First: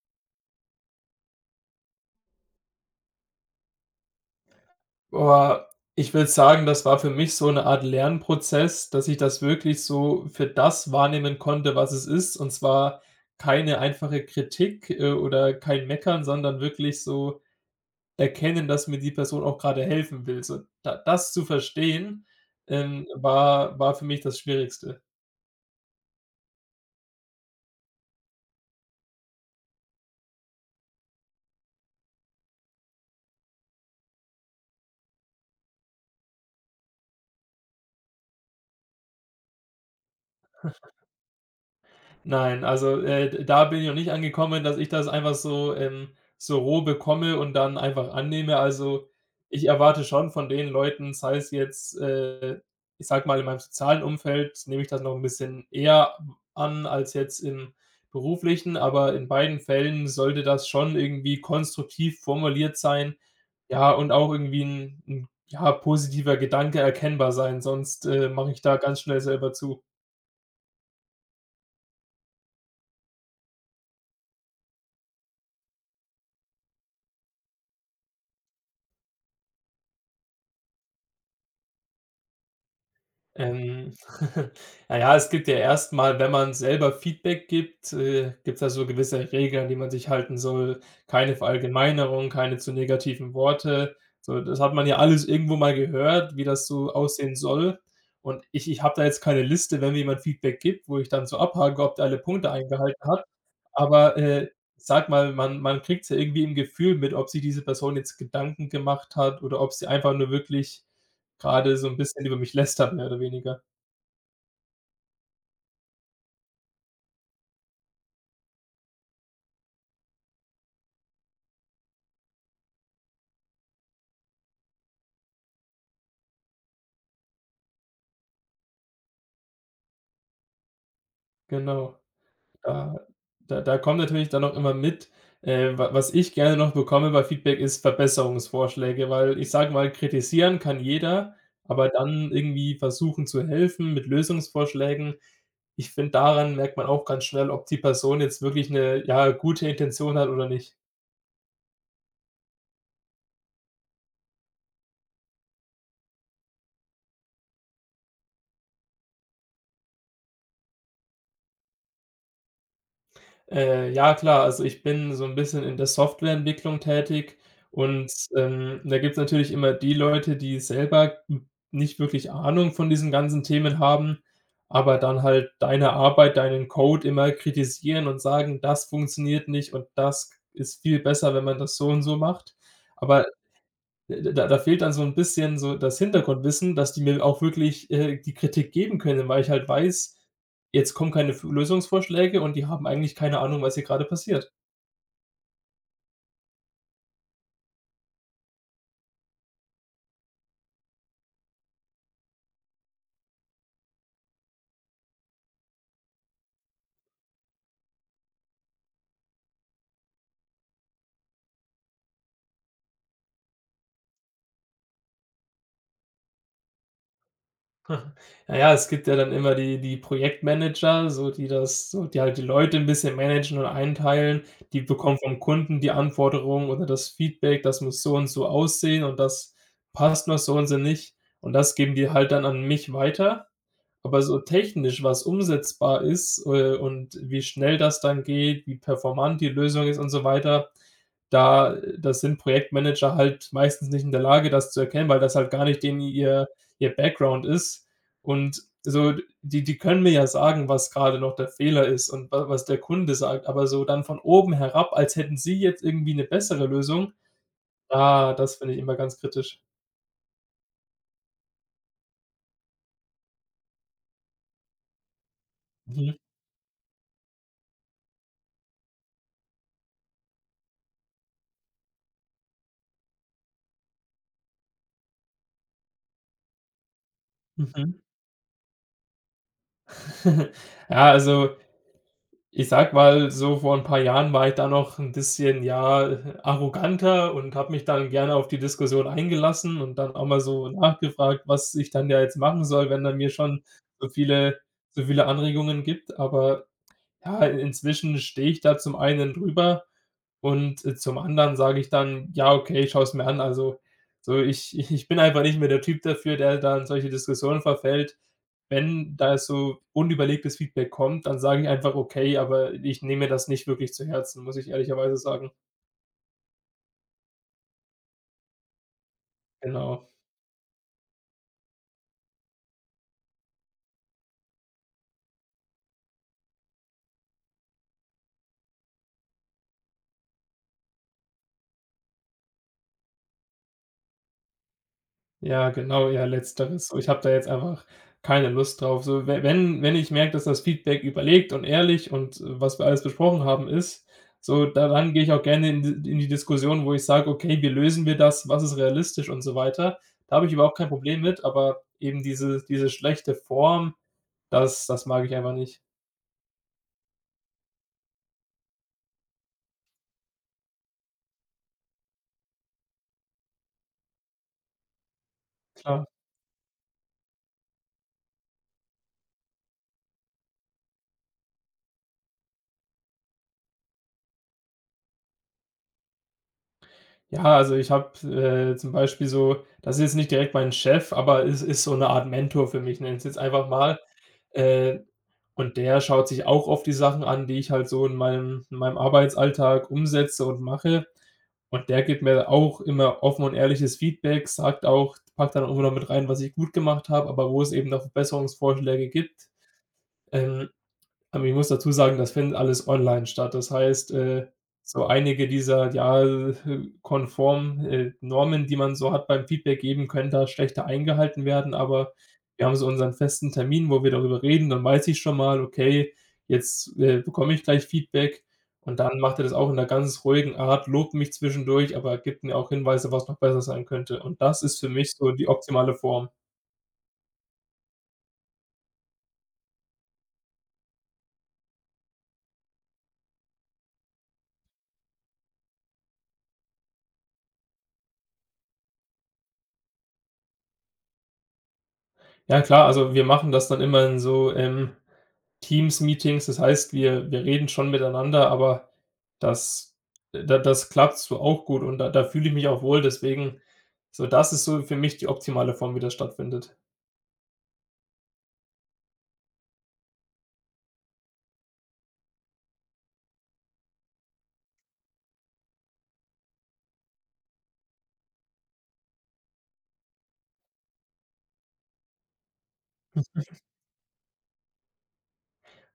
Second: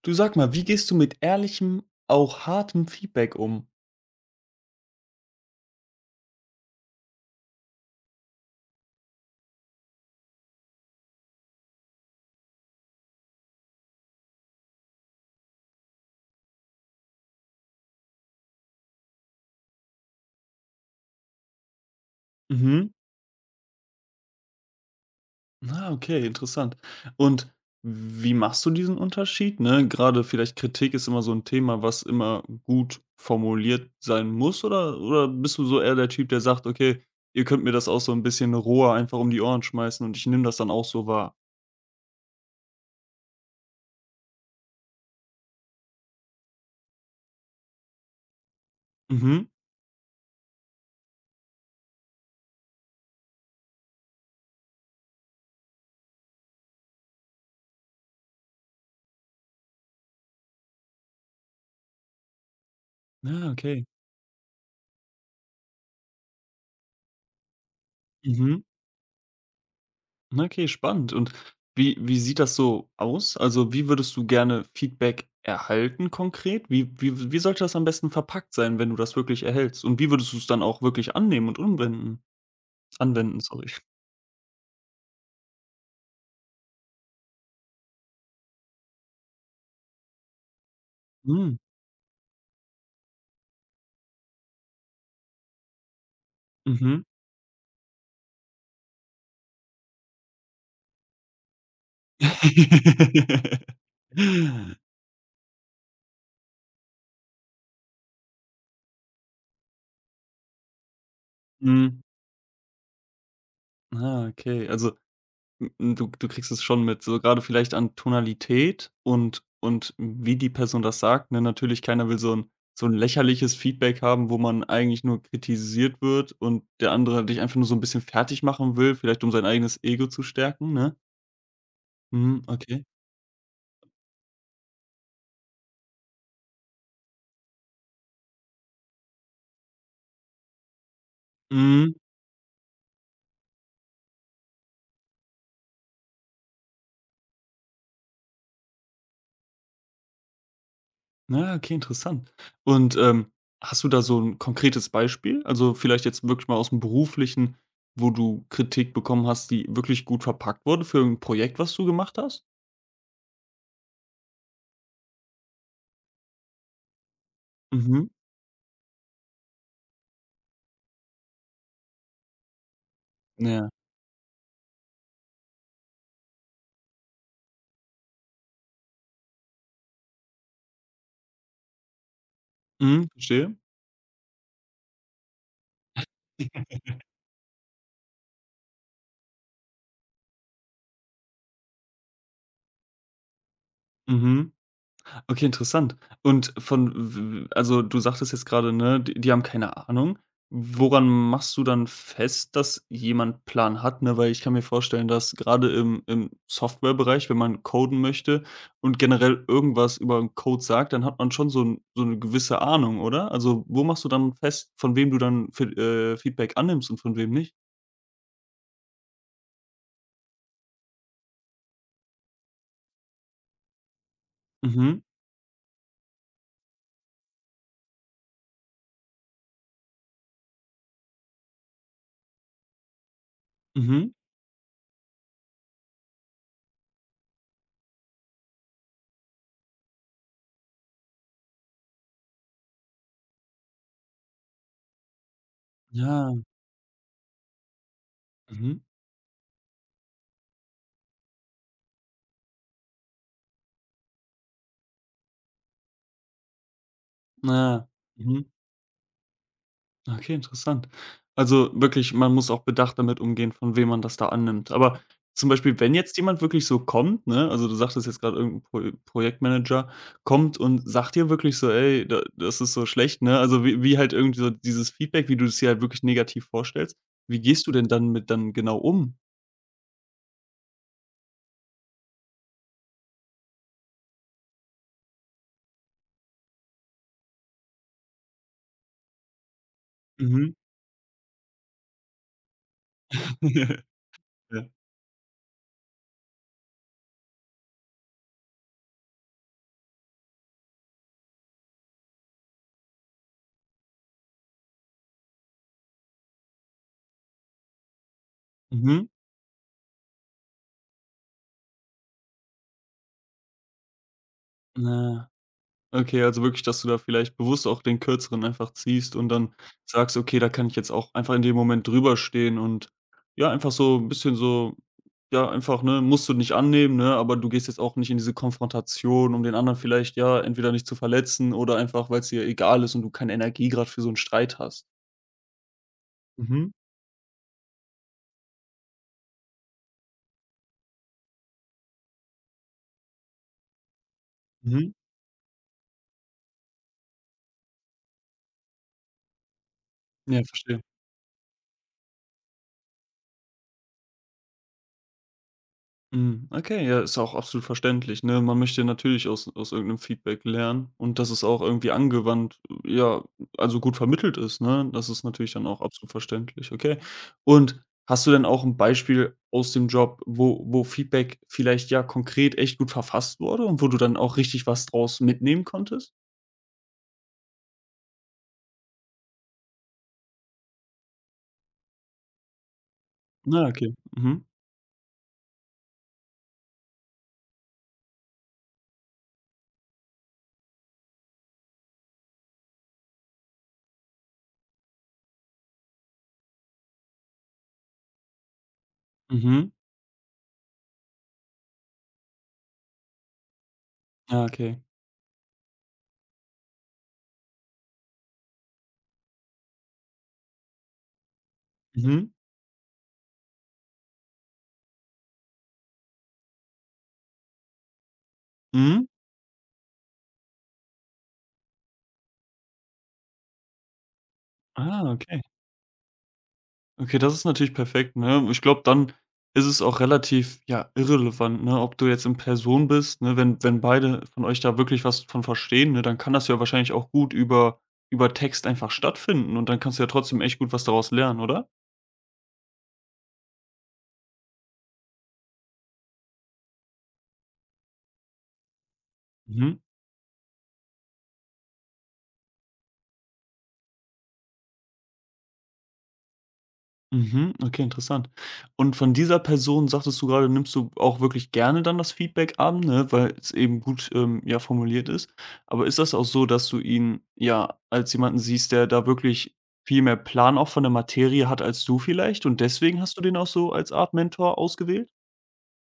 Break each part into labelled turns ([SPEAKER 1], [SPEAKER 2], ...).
[SPEAKER 1] Du sag mal, wie gehst du mit ehrlichem, auch hartem Feedback um?
[SPEAKER 2] Boah, ich würde sagen, das war für mich so eine Art Lernprozess, dass ich das wirklich so für das wahrnehmen konnte, was es ist. Und zwar keine einfache Kritik, oder kein Meckern, sondern wirklich so erkennen, dass mir die Person auch gerade helfen will. So, da das zu verstehen,
[SPEAKER 1] Mhm.
[SPEAKER 2] war für mich das Schwierigste.
[SPEAKER 1] Ah, okay, interessant. Und wie machst du diesen Unterschied, ne? Gerade vielleicht Kritik ist immer so ein Thema, was immer gut formuliert sein muss oder bist du so eher der Typ, der sagt: „Okay, ihr könnt mir das auch so ein bisschen roher einfach um die Ohren schmeißen und ich nehme das dann auch so wahr?“
[SPEAKER 2] Nein, also, da bin ich noch nicht angekommen, dass ich das einfach so, so roh bekomme und dann einfach annehme. Also,
[SPEAKER 1] Mhm.
[SPEAKER 2] ich erwarte schon von den Leuten, sei es jetzt, ich sag mal, in meinem sozialen Umfeld nehme ich das noch ein bisschen eher an als jetzt im beruflichen, aber in beiden Fällen sollte das schon irgendwie konstruktiv formuliert sein,
[SPEAKER 1] Ah, okay.
[SPEAKER 2] ja, und auch irgendwie ein 'n, ja, positiver Gedanke erkennbar sein, sonst, mache ich
[SPEAKER 1] Mhm.
[SPEAKER 2] da ganz schnell selber zu.
[SPEAKER 1] Na, okay, spannend. Und wie sieht das so aus? Also, wie würdest du gerne Feedback erhalten konkret? Wie sollte das am besten verpackt sein, wenn du das wirklich erhältst? Und wie würdest du es dann auch wirklich annehmen und umwenden anwenden, sorry?
[SPEAKER 2] Ähm, na ja, es gibt ja erstmal, wenn man selber Feedback gibt, gibt es da so gewisse Regeln, an die man sich halten soll. Keine
[SPEAKER 1] Hm,
[SPEAKER 2] Verallgemeinerung, keine zu negativen Worte. So, das hat man ja alles irgendwo mal gehört, wie das so
[SPEAKER 1] mhm.
[SPEAKER 2] aussehen soll. Und ich habe da jetzt keine Liste, wenn mir jemand Feedback gibt, wo ich dann so abhake, ob der alle Punkte eingehalten hat. Aber, ich mal, man man kriegt's ja irgendwie im Gefühl mit, ob sich diese Person jetzt Gedanken gemacht hat oder ob sie einfach nur wirklich gerade so 'n
[SPEAKER 1] Mhm.
[SPEAKER 2] bisschen über mich lästert, mehr oder weniger.
[SPEAKER 1] Ah, okay. Also, hm, hm, du kriegst es schon mit, so gerade vielleicht an Tonalität und wie die Person das sagt, ne? Natürlich, keiner will so ein lächerliches Feedback haben, wo man eigentlich nur kritisiert wird und der andere dich einfach nur so ein bisschen fertig machen will, vielleicht um sein eigenes Ego zu stärken, ne?
[SPEAKER 2] Genau.
[SPEAKER 1] Mhm, okay.
[SPEAKER 2] Da da kommt natürlich dann auch immer mit, wa was ich gerne noch bekomme bei Feedback, ist Verbesserungsvorschläge, weil ich sage mal, kritisieren kann jeder, aber
[SPEAKER 1] Mhm.
[SPEAKER 2] dann irgendwie versuchen zu helfen mit Lösungsvorschlägen. Ich finde, daran merkt man auch ganz schnell, ob die Person jetzt wirklich 'ne, ja, gute Intention hat oder nicht.
[SPEAKER 1] Na ja, okay, interessant. Und, hast du da so ein konkretes Beispiel? Also, vielleicht jetzt wirklich mal aus dem Beruflichen, wo du Kritik bekommen hast, die wirklich gut verpackt wurde für ein Projekt, was du gemacht hast?
[SPEAKER 2] Ja, klar, also ich bin so 'n bisschen in der Softwareentwicklung tätig
[SPEAKER 1] Mhm.
[SPEAKER 2] und, da gibt's natürlich immer die Leute, die selber n nicht wirklich Ahnung von diesen ganzen
[SPEAKER 1] Ja.
[SPEAKER 2] Themen haben, aber dann halt deine Arbeit, deinen Code immer kritisieren und sagen: „Das funktioniert nicht und das ist viel besser, wenn man das so und so macht.“
[SPEAKER 1] Mhm,
[SPEAKER 2] Aber
[SPEAKER 1] verstehe.
[SPEAKER 2] da fehlt dann so ein bisschen so das Hintergrundwissen, dass die mir auch wirklich, die Kritik geben können, weil ich halt weiß, jetzt kommen keine F Lösungsvorschläge und die haben eigentlich keine Ahnung, was hier gerade passiert.
[SPEAKER 1] Mhm. Okay, interessant. Und von w Also, du sagtest jetzt gerade, ne, die haben keine Ahnung. Woran machst du dann fest, dass jemand Plan hat, ne? Weil ich kann mir vorstellen, dass gerade im Softwarebereich, wenn man coden möchte und generell irgendwas über 'n Code sagt, dann hat man schon so 'n so eine gewisse Ahnung, oder? Also, wo machst du dann fest, von wem du dann Fe Feedback annimmst und von wem nicht?
[SPEAKER 2] Naja, es gibt ja dann immer die die Projektmanager, so die das so die halt die Leute ein bisschen managen und einteilen. Die
[SPEAKER 1] Mhm,
[SPEAKER 2] bekommen vom Kunden die Anforderung oder das Feedback, das muss so und so aussehen und das passt noch so und so nicht. Und das geben die halt dann an mich weiter.
[SPEAKER 1] mhm.
[SPEAKER 2] Aber so technisch, was umsetzbar ist, und wie schnell das dann geht, wie performant die Lösung ist und so weiter, da das sind Projektmanager halt meistens nicht in der Lage, das zu erkennen, weil das halt gar nicht denen
[SPEAKER 1] Ja,
[SPEAKER 2] ihr ihr Background ist. Und
[SPEAKER 1] mhm.
[SPEAKER 2] so, die die können mir ja sagen, was gerade noch der Fehler ist und wa was der Kunde sagt, aber so dann von oben herab, als hätten sie jetzt irgendwie eine bessere Lösung,
[SPEAKER 1] Ja.
[SPEAKER 2] ah,
[SPEAKER 1] Mhm.
[SPEAKER 2] das finde ich immer ganz kritisch.
[SPEAKER 1] Okay, interessant. Also, wirklich, man muss auch bedacht damit umgehen, von wem man das da annimmt. Aber zum Beispiel, wenn
[SPEAKER 2] Mhm,
[SPEAKER 1] jetzt jemand wirklich so kommt, ne, also du sagtest jetzt gerade, irgend 'n Pro Projektmanager kommt und sagt dir wirklich so: „Ey, da das ist so schlecht“, ne? Also, wie halt irgendwie so dieses Feedback, wie du es dir halt wirklich negativ vorstellst. Wie gehst du denn
[SPEAKER 2] mhm.
[SPEAKER 1] dann mit dann genau um?
[SPEAKER 2] Ja, also ich sag mal, so vor ein paar Jahren war ich da noch ein bisschen, ja, arroganter und habe mich dann gerne auf die Diskussion eingelassen und dann auch mal
[SPEAKER 1] Mhm.
[SPEAKER 2] so nachgefragt, was ich dann ja jetzt machen soll, wenn er mir schon so viele
[SPEAKER 1] Ja.
[SPEAKER 2] so viele Anregungen gibt. Aber ja, inzwischen stehe ich da zum einen drüber und, zum anderen sage ich dann: „Ja, okay, ich schaue es mir an.“ Also, so ich ich bin einfach nicht mehr der Typ dafür, der da in solche Diskussionen verfällt.
[SPEAKER 1] Mhm.
[SPEAKER 2] Wenn da so unüberlegtes Feedback kommt, dann sage ich einfach: „Okay“, aber ich nehme mir das nicht wirklich zu Herzen, muss ich ehrlicherweise sagen.
[SPEAKER 1] Okay, also wirklich, dass du da vielleicht bewusst auch den Kürzeren einfach ziehst und dann
[SPEAKER 2] Genau.
[SPEAKER 1] sagst: „Okay, da kann ich jetzt auch einfach in dem Moment drüber stehen“ und ja, einfach so ein bisschen so ja, einfach, ne, musst du nicht annehmen, ne, aber du gehst jetzt auch nicht in diese Konfrontation, um den anderen vielleicht, ja, entweder nicht zu verletzen oder einfach, weil es dir egal ist und du keine Energie gerade für so einen Streit hast.
[SPEAKER 2] Ja, genau, ja,
[SPEAKER 1] Mhm,
[SPEAKER 2] letzteres. So, ich habe da jetzt einfach keine Lust drauf. So, we wenn wenn ich merke, dass das Feedback überlegt und ehrlich und, was wir alles besprochen haben, ist, so, da
[SPEAKER 1] mhm.
[SPEAKER 2] dann gehe ich auch gerne in die Diskussion, wo ich sage: „Okay, wie lösen wir das? Was ist realistisch?“ und so weiter. Da
[SPEAKER 1] Ja,
[SPEAKER 2] habe ich überhaupt
[SPEAKER 1] verstehe.
[SPEAKER 2] kein Problem mit, aber eben diese schlechte Form, das mag ich einfach nicht.
[SPEAKER 1] Mhm, okay, ja, ist auch absolut verständlich, ne? Man möchte natürlich aus irgendeinem Feedback lernen und dass es auch irgendwie gut vermittelt ist, ne? Das ist natürlich dann auch
[SPEAKER 2] Klar.
[SPEAKER 1] absolut verständlich, okay. Und hast du denn auch ein Beispiel aus dem Job, wo Feedback vielleicht, ja, konkret echt gut verfasst wurde und wo du dann auch richtig was draus mitnehmen konntest?
[SPEAKER 2] Ja, also ich habe, zum Beispiel so das ist jetzt nicht direkt mein Chef, aber es ist so eine Art Mentor für mich, nenne ich es jetzt einfach
[SPEAKER 1] Na, okay.
[SPEAKER 2] mal.
[SPEAKER 1] Mhm.
[SPEAKER 2] Äh, und der schaut sich auch oft die Sachen an, die ich halt so in meinem Arbeitsalltag umsetze und mache. Und der gibt mir auch immer offen und ehrliches Feedback, sagt auch packt dann auch immer noch mit rein, was ich gut gemacht habe, aber wo es eben noch Verbesserungsvorschläge gibt.
[SPEAKER 1] Mhm.
[SPEAKER 2] Ähm aber ich muss dazu sagen, das findet alles online statt. Das heißt,
[SPEAKER 1] Ja, okay.
[SPEAKER 2] so einige dieser, ja, konform, Normen, die man so hat beim Feedback geben, können da schlechter eingehalten werden, aber
[SPEAKER 1] Mhm.
[SPEAKER 2] wir haben so unseren festen Termin, wo wir darüber reden, dann weiß ich schon mal: „Okay, jetzt, bekomme ich gleich Feedback.“ Und
[SPEAKER 1] Mhm.
[SPEAKER 2] dann macht er das auch in einer ganz ruhigen Art, lobt mich zwischendurch, aber gibt mir auch Hinweise, was noch besser sein könnte. Und das ist für
[SPEAKER 1] Ah,
[SPEAKER 2] mich so
[SPEAKER 1] okay.
[SPEAKER 2] die optimale Form.
[SPEAKER 1] Okay, das ist natürlich perfekt, ne? Ich glaube, dann ist es auch relativ, ja, irrelevant, ne, ob du jetzt in Person bist, ne? Wenn beide von euch da wirklich was von verstehen, ne, dann kann das ja wahrscheinlich auch gut über Text einfach stattfinden und dann kannst du ja trotzdem echt gut was daraus lernen, oder?
[SPEAKER 2] Ja, klar, also wir machen das dann immer in so, Teams-Meetings. Das heißt, wir reden schon miteinander, aber
[SPEAKER 1] Mhm.
[SPEAKER 2] das das klappt so auch gut und da fühle ich mich auch wohl. Deswegen das ist so für mich die optimale Form, wie das stattfindet.
[SPEAKER 1] Mhm, okay, interessant. Und von dieser Person sagtest du gerade, nimmst du auch wirklich gerne dann das Feedback an, ne, weil es eben gut, ja, formuliert ist. Aber ist das auch so, dass du ihn, ja, als jemanden siehst, der da wirklich viel mehr Plan auch von der Materie hat als du vielleicht und deswegen hast du den auch so als Art Mentor ausgewählt?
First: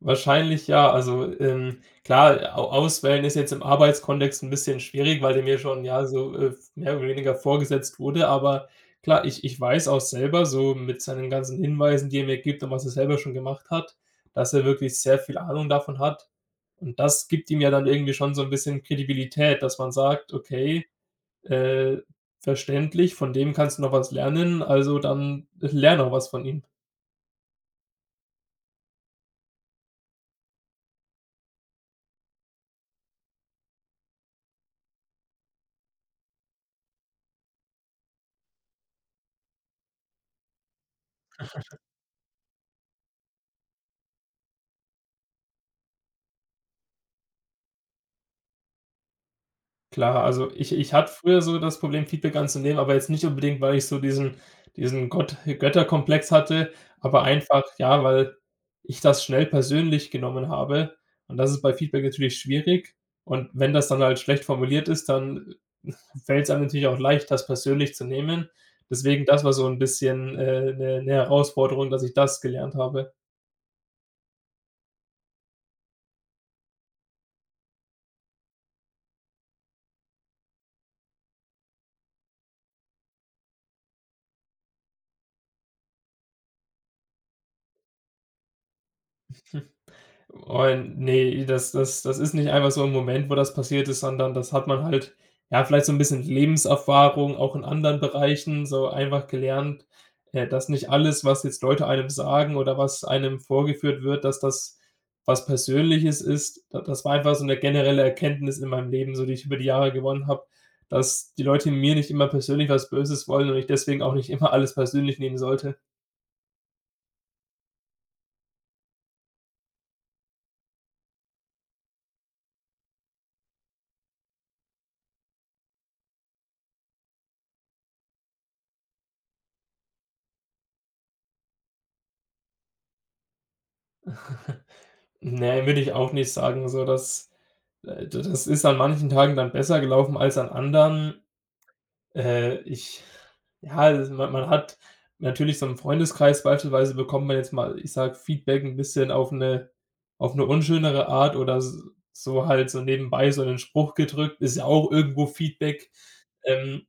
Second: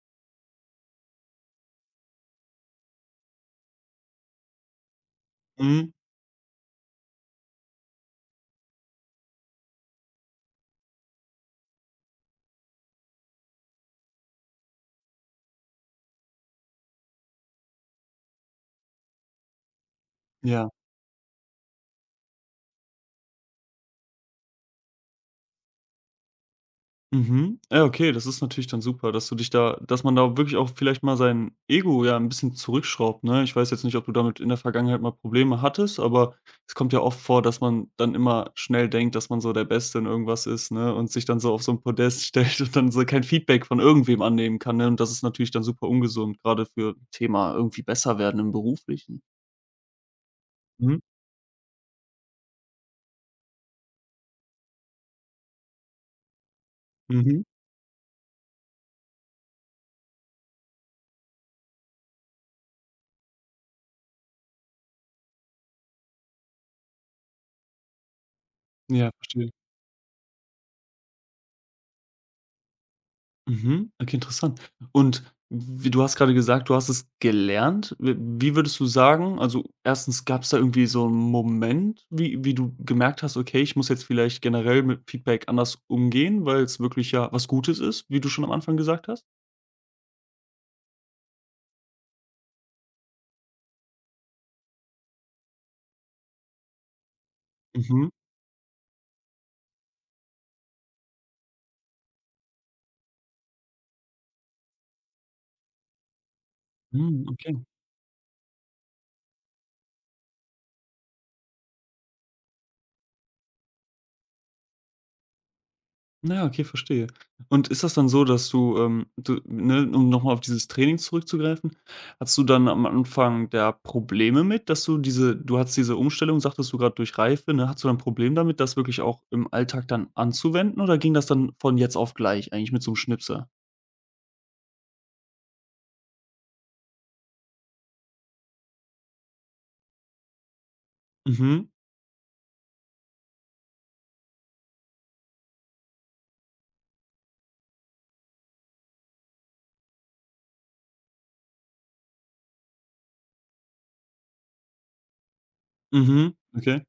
[SPEAKER 2] Wahrscheinlich ja. Also, klar, au auswählen ist jetzt im Arbeitskontext ein bisschen schwierig, weil der mir schon,
[SPEAKER 1] Mhm,
[SPEAKER 2] ja, so, mehr oder weniger vorgesetzt wurde, aber klar, ich weiß auch selber so mit seinen ganzen Hinweisen, die er mir gibt und was er selber schon gemacht hat, dass er wirklich sehr viel Ahnung davon hat. Und das gibt ihm ja dann irgendwie schon so ein bisschen Kredibilität, dass man sagt:
[SPEAKER 1] ja.
[SPEAKER 2] „Okay, äh, verständlich, von dem kannst du noch was lernen, also dann lerne auch was von ihm.“
[SPEAKER 1] Mhm. Ja, okay, das ist natürlich dann super, dass du dich da dass man da wirklich auch vielleicht mal sein Ego ja ein bisschen zurückschraubt, ne? Ich weiß jetzt nicht, ob du damit in der Vergangenheit mal Probleme hattest, aber es kommt ja oft vor, dass man dann immer schnell denkt, dass man so der Beste in irgendwas ist, ne, und sich dann so auf so 'n Podest stellt und dann so kein Feedback von irgendwem annehmen kann, ne? Und das ist natürlich dann super ungesund, gerade für Thema irgendwie besser werden im Beruflichen.
[SPEAKER 2] Klar, also ich
[SPEAKER 1] Mhm.
[SPEAKER 2] hatte früher so das Problem, Feedback anzunehmen, aber jetzt nicht unbedingt, weil ich so diesen diesen Gott Götterkomplex hatte, aber
[SPEAKER 1] Mhm.
[SPEAKER 2] einfach, ja, weil ich das schnell persönlich genommen habe und das ist bei Feedback natürlich schwierig und wenn das dann halt schlecht formuliert ist, dann fällt es einem natürlich auch leicht, das persönlich zu nehmen.
[SPEAKER 1] Ja,
[SPEAKER 2] Deswegen, das
[SPEAKER 1] verstehe.
[SPEAKER 2] war so ein bisschen, 'ne 'ne Herausforderung, dass ich das gelernt habe.
[SPEAKER 1] Mhm, okay, interessant. Und w du hast gerade gesagt, du hast es gelernt. W wie würdest du sagen, also erstens, gab es da irgendwie so einen Moment, wie du gemerkt hast: „Okay, ich muss jetzt vielleicht generell mit Feedback anders umgehen, weil es wirklich ja was Gutes ist“, wie du schon am Anfang gesagt hast?
[SPEAKER 2] Und ne, das ist nicht einfach so ein Moment, wo das passiert ist, sondern das hat man halt, ja, vielleicht so ein bisschen Lebenserfahrung auch in anderen
[SPEAKER 1] Mhm.
[SPEAKER 2] Bereichen so einfach gelernt, dass nicht alles, was jetzt Leute einem sagen oder was einem vorgeführt wird, dass das was Persönliches ist. Da Das war
[SPEAKER 1] Mhm,
[SPEAKER 2] einfach so eine
[SPEAKER 1] okay.
[SPEAKER 2] generelle Erkenntnis in meinem Leben, so die ich über die Jahre gewonnen habe, dass die Leute mir nicht immer persönlich was Böses wollen und ich deswegen auch nicht immer alles persönlich nehmen sollte.
[SPEAKER 1] Na ja, okay, verstehe. Und ist das dann so, dass du, ne, um nochmal auf dieses Training zurückzugreifen, hast du dann am Anfang da Probleme mit, dass du diese du hattest diese Umstellung, sagtest du gerade, durch Reife, ne? Hast du dann 'n Problem damit, das wirklich auch im Alltag dann anzuwenden oder ging das dann von jetzt auf gleich eigentlich mit so einem Schnipsel?
[SPEAKER 2] Ne, würde ich auch nicht sagen, so dass d das ist an manchen Tagen dann besser gelaufen als an anderen.
[SPEAKER 1] Mhm,
[SPEAKER 2] Ich Ja, das- man hat natürlich so im Freundeskreis beispielsweise bekommt man jetzt mal, ich sag Feedback ein bisschen auf eine unschönere Art oder s so halt so nebenbei so einen Spruch gedrückt, ist ja auch irgendwo Feedback.
[SPEAKER 1] mhm, okay.
[SPEAKER 2] Ähm,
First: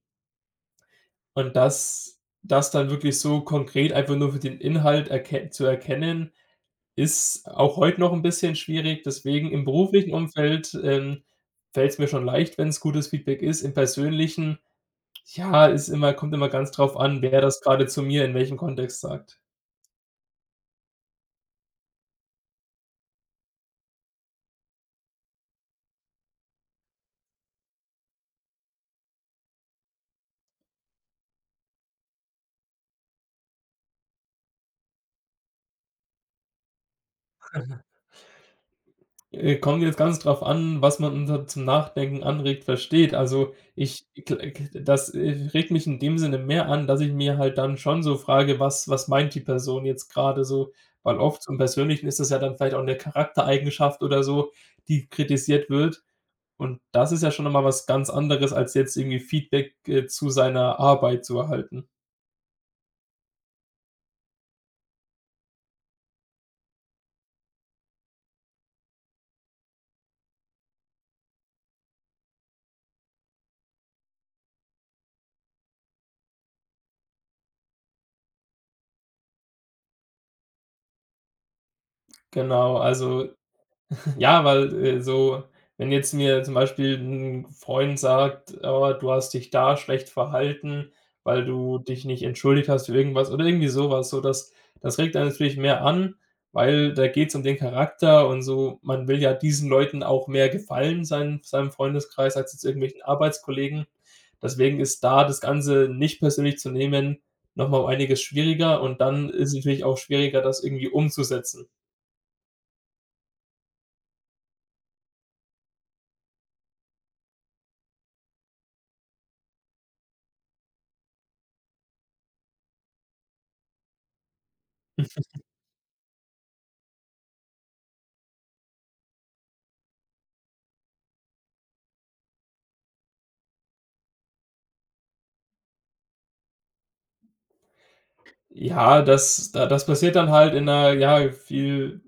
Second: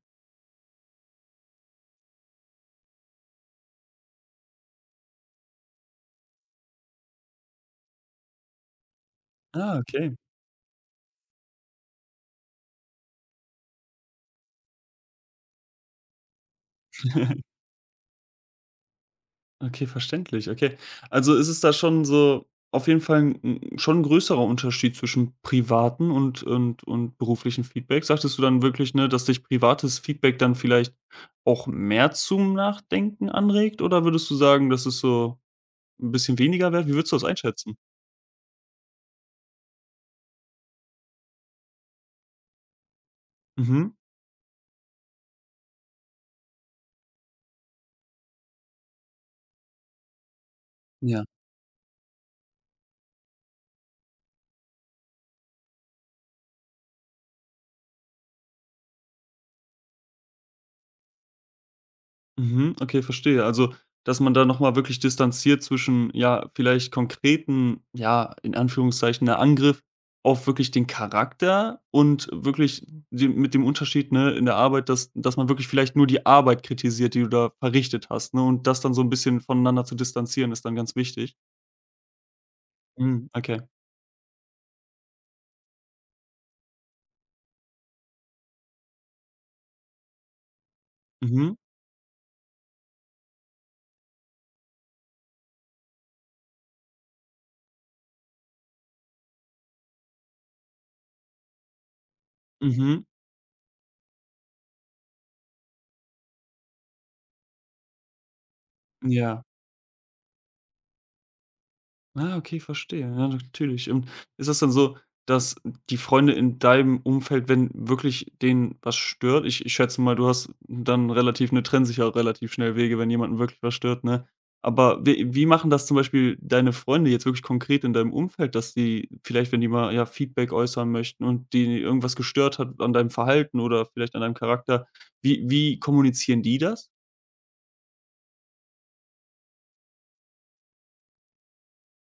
[SPEAKER 2] und das dann wirklich so konkret einfach nur für den Inhalt erke zu erkennen ist auch heute noch ein bisschen schwierig, deswegen im
[SPEAKER 1] Ah,
[SPEAKER 2] beruflichen
[SPEAKER 1] okay.
[SPEAKER 2] Umfeld, fällt es mir schon leicht, wenn es gutes Feedback ist. Im Persönlichen, ja, ist immer kommt immer ganz drauf an, wer das gerade zu mir in welchem Kontext sagt.
[SPEAKER 1] Okay, verständlich, okay. Also, ist es da schon so auf jeden Fall 'n 'n schon ein größerer Unterschied zwischen privaten und und beruflichen Feedback? Sagtest du dann wirklich, ne, dass dich privates Feedback dann vielleicht auch mehr zum Nachdenken anregt oder würdest du sagen, das ist so ein bisschen weniger wert? Wie würdest du das einschätzen?
[SPEAKER 2] Kommt jetzt ganz drauf an, was man unter zum Nachdenken anregt, versteht. Also,
[SPEAKER 1] Mhm.
[SPEAKER 2] ich kl k das, regt mich in dem Sinne mehr an, dass ich mir halt dann schon so frage: „Was was meint die Person jetzt gerade so?“ Weil
[SPEAKER 1] Ja.
[SPEAKER 2] oft zum Persönlichen ist das ja dann vielleicht auch eine Charaktereigenschaft oder so, die kritisiert wird. Und das ist ja schon noch mal was ganz anderes, als jetzt irgendwie Feedback, zu seiner Arbeit zu erhalten.
[SPEAKER 1] Mhm, okay, verstehe. Also, dass man da noch mal wirklich distanziert zwischen, ja, vielleicht konkreten, ja, in Anführungszeichen, der Angriff auf wirklich den Charakter und wirklich dem mit dem Unterschied, ne, in der Arbeit, dass dass man wirklich vielleicht nur die Arbeit kritisiert, die du da verrichtet hast, ne, und das dann so ein bisschen voneinander zu distanzieren, ist dann ganz wichtig.
[SPEAKER 2] Genau, also
[SPEAKER 1] Mhm, okay.
[SPEAKER 2] ja, weil, so wenn jetzt mir zum Beispiel ein Freund sagt: „Oh, du hast dich da schlecht verhalten, weil
[SPEAKER 1] Mhm,
[SPEAKER 2] du dich nicht entschuldigt hast für irgendwas“ oder irgendwie sowas, das regt dann natürlich mehr an, weil da geht's um den Charakter und so. Man will ja diesen Leuten auch mehr gefallen, seinem Freundeskreis, als jetzt irgendwelchen
[SPEAKER 1] mhm,
[SPEAKER 2] Arbeitskollegen. Deswegen ist da das Ganze nicht persönlich zu nehmen noch mal um einiges schwieriger und dann
[SPEAKER 1] ja.
[SPEAKER 2] ist es natürlich auch schwieriger, das irgendwie umzusetzen.
[SPEAKER 1] Ah, okay, verstehe. Ja, natürlich. Und ist das dann so, dass die Freunde in deinem Umfeld, wenn wirklich denen was stört, ich schätze mal, du hast dann relativ, ne, trennen sich ja auch relativ schnell Wege, wenn jemanden wirklich was stört, ne? Aber wie machen das zum Beispiel deine Freunde jetzt wirklich konkret in deinem Umfeld, dass die vielleicht, wenn die mal, ja, Feedback äußern möchten und die irgendwas gestört hat an deinem Verhalten oder vielleicht an deinem Charakter, wie kommunizieren die das?
[SPEAKER 2] Ja, das passiert dann halt in einer ja, viel,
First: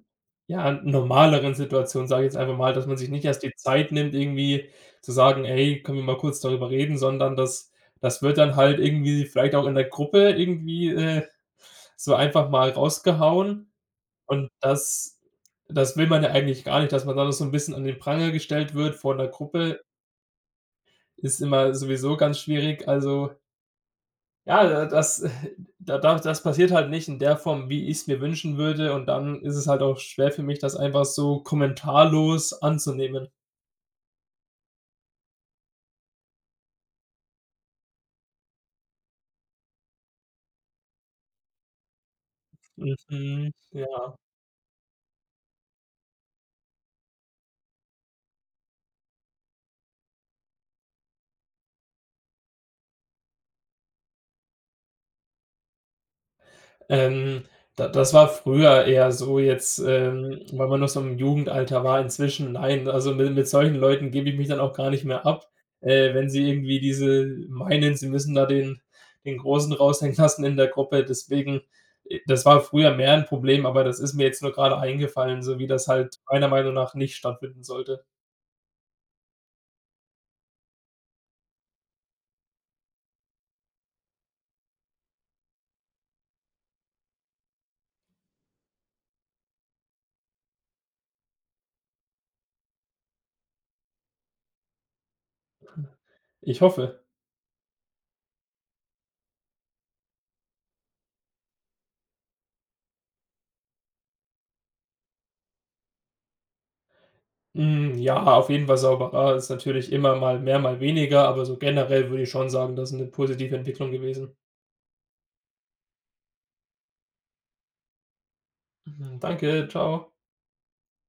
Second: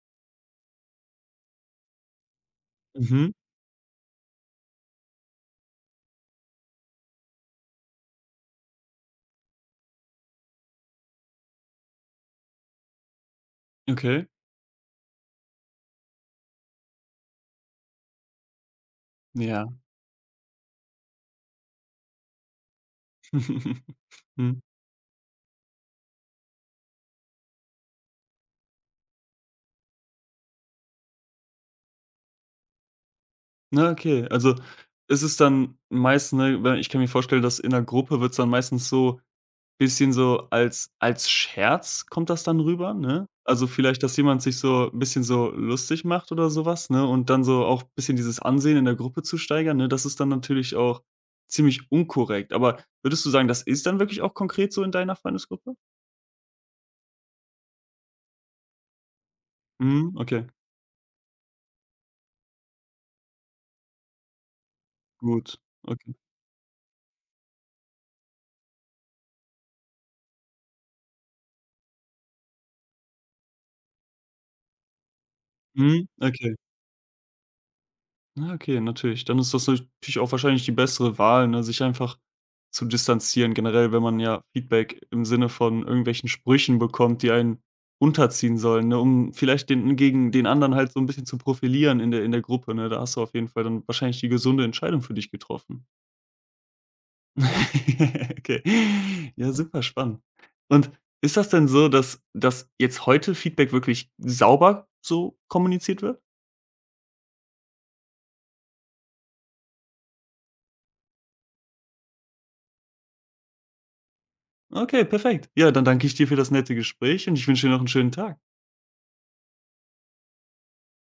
[SPEAKER 2] ja, normaleren Situation, sage ich jetzt einfach mal, dass man sich nicht
[SPEAKER 1] Mhm,
[SPEAKER 2] erst die Zeit nimmt, irgendwie zu sagen: „Ey, können wir mal kurz darüber reden?“, sondern das wird dann halt irgendwie vielleicht auch in der Gruppe irgendwie, so einfach mal rausgehauen
[SPEAKER 1] okay,
[SPEAKER 2] und das will man ja eigentlich gar nicht, dass man dann so ein bisschen an den Pranger gestellt wird vor einer
[SPEAKER 1] ja.
[SPEAKER 2] Gruppe, ist immer sowieso ganz schwierig. Also
[SPEAKER 1] Mhm.
[SPEAKER 2] ja, das da da das passiert halt nicht in der Form, wie ich's mir wünschen würde und dann ist es halt auch schwer für mich, das einfach so kommentarlos anzunehmen.
[SPEAKER 1] Na, okay. Also, ist es dann meist, ne, weil ich kann mir vorstellen, dass in der Gruppe wird es dann meistens so bisschen so als Scherz kommt das dann rüber, ne?
[SPEAKER 2] Mhm,
[SPEAKER 1] Also, vielleicht,
[SPEAKER 2] ja.
[SPEAKER 1] dass jemand sich so 'n bisschen so lustig macht oder sowas, ne? Und dann so auch ein bisschen dieses Ansehen in der Gruppe zu steigern, ne? Das ist dann natürlich auch ziemlich unkorrekt. Aber würdest du sagen, das ist dann wirklich auch konkret so in deiner Freundesgruppe?
[SPEAKER 2] Ähm, da das war früher eher so jetzt,
[SPEAKER 1] Mhm, okay,
[SPEAKER 2] weil man noch so im Jugendalter war. Inzwischen nein, also mit solchen Leuten gebe ich mich dann auch gar nicht mehr ab,
[SPEAKER 1] gut. Okay.
[SPEAKER 2] wenn sie irgendwie diese meinen, sie müssen da den Großen raushängen lassen in der Gruppe. Deswegen, das war früher mehr ein Problem, aber das ist mir jetzt nur gerade eingefallen, so wie das
[SPEAKER 1] Mhm,
[SPEAKER 2] halt meiner
[SPEAKER 1] okay.
[SPEAKER 2] Meinung nach nicht stattfinden sollte.
[SPEAKER 1] Na, okay, natürlich. Dann ist das natürlich auch wahrscheinlich die bessere Wahl, ne, sich einfach zu distanzieren. Generell, wenn man ja Feedback im Sinne von irgendwelchen Sprüchen bekommt, die einen unterziehen sollen, ne, um vielleicht den gegen den anderen halt so ein bisschen zu profilieren in der Gruppe, ne? Da hast du auf jeden Fall dann wahrscheinlich die gesunde Entscheidung für dich getroffen.
[SPEAKER 2] Ich hoffe.
[SPEAKER 1] Okay. Ja, super spannend. Und ist das denn so, dass jetzt heute Feedback wirklich sauber so kommuniziert wird?
[SPEAKER 2] Hm, ja, auf jeden Fall sauberer ist natürlich immer mal mehr, mal weniger, aber so generell würde ich schon sagen, das ist eine positive Entwicklung gewesen.
[SPEAKER 1] Okay, perfekt. Ja, dann danke ich dir für das nette Gespräch und ich wünsche dir noch 'n schönen Tag.
[SPEAKER 2] Mhm, danke, ciao.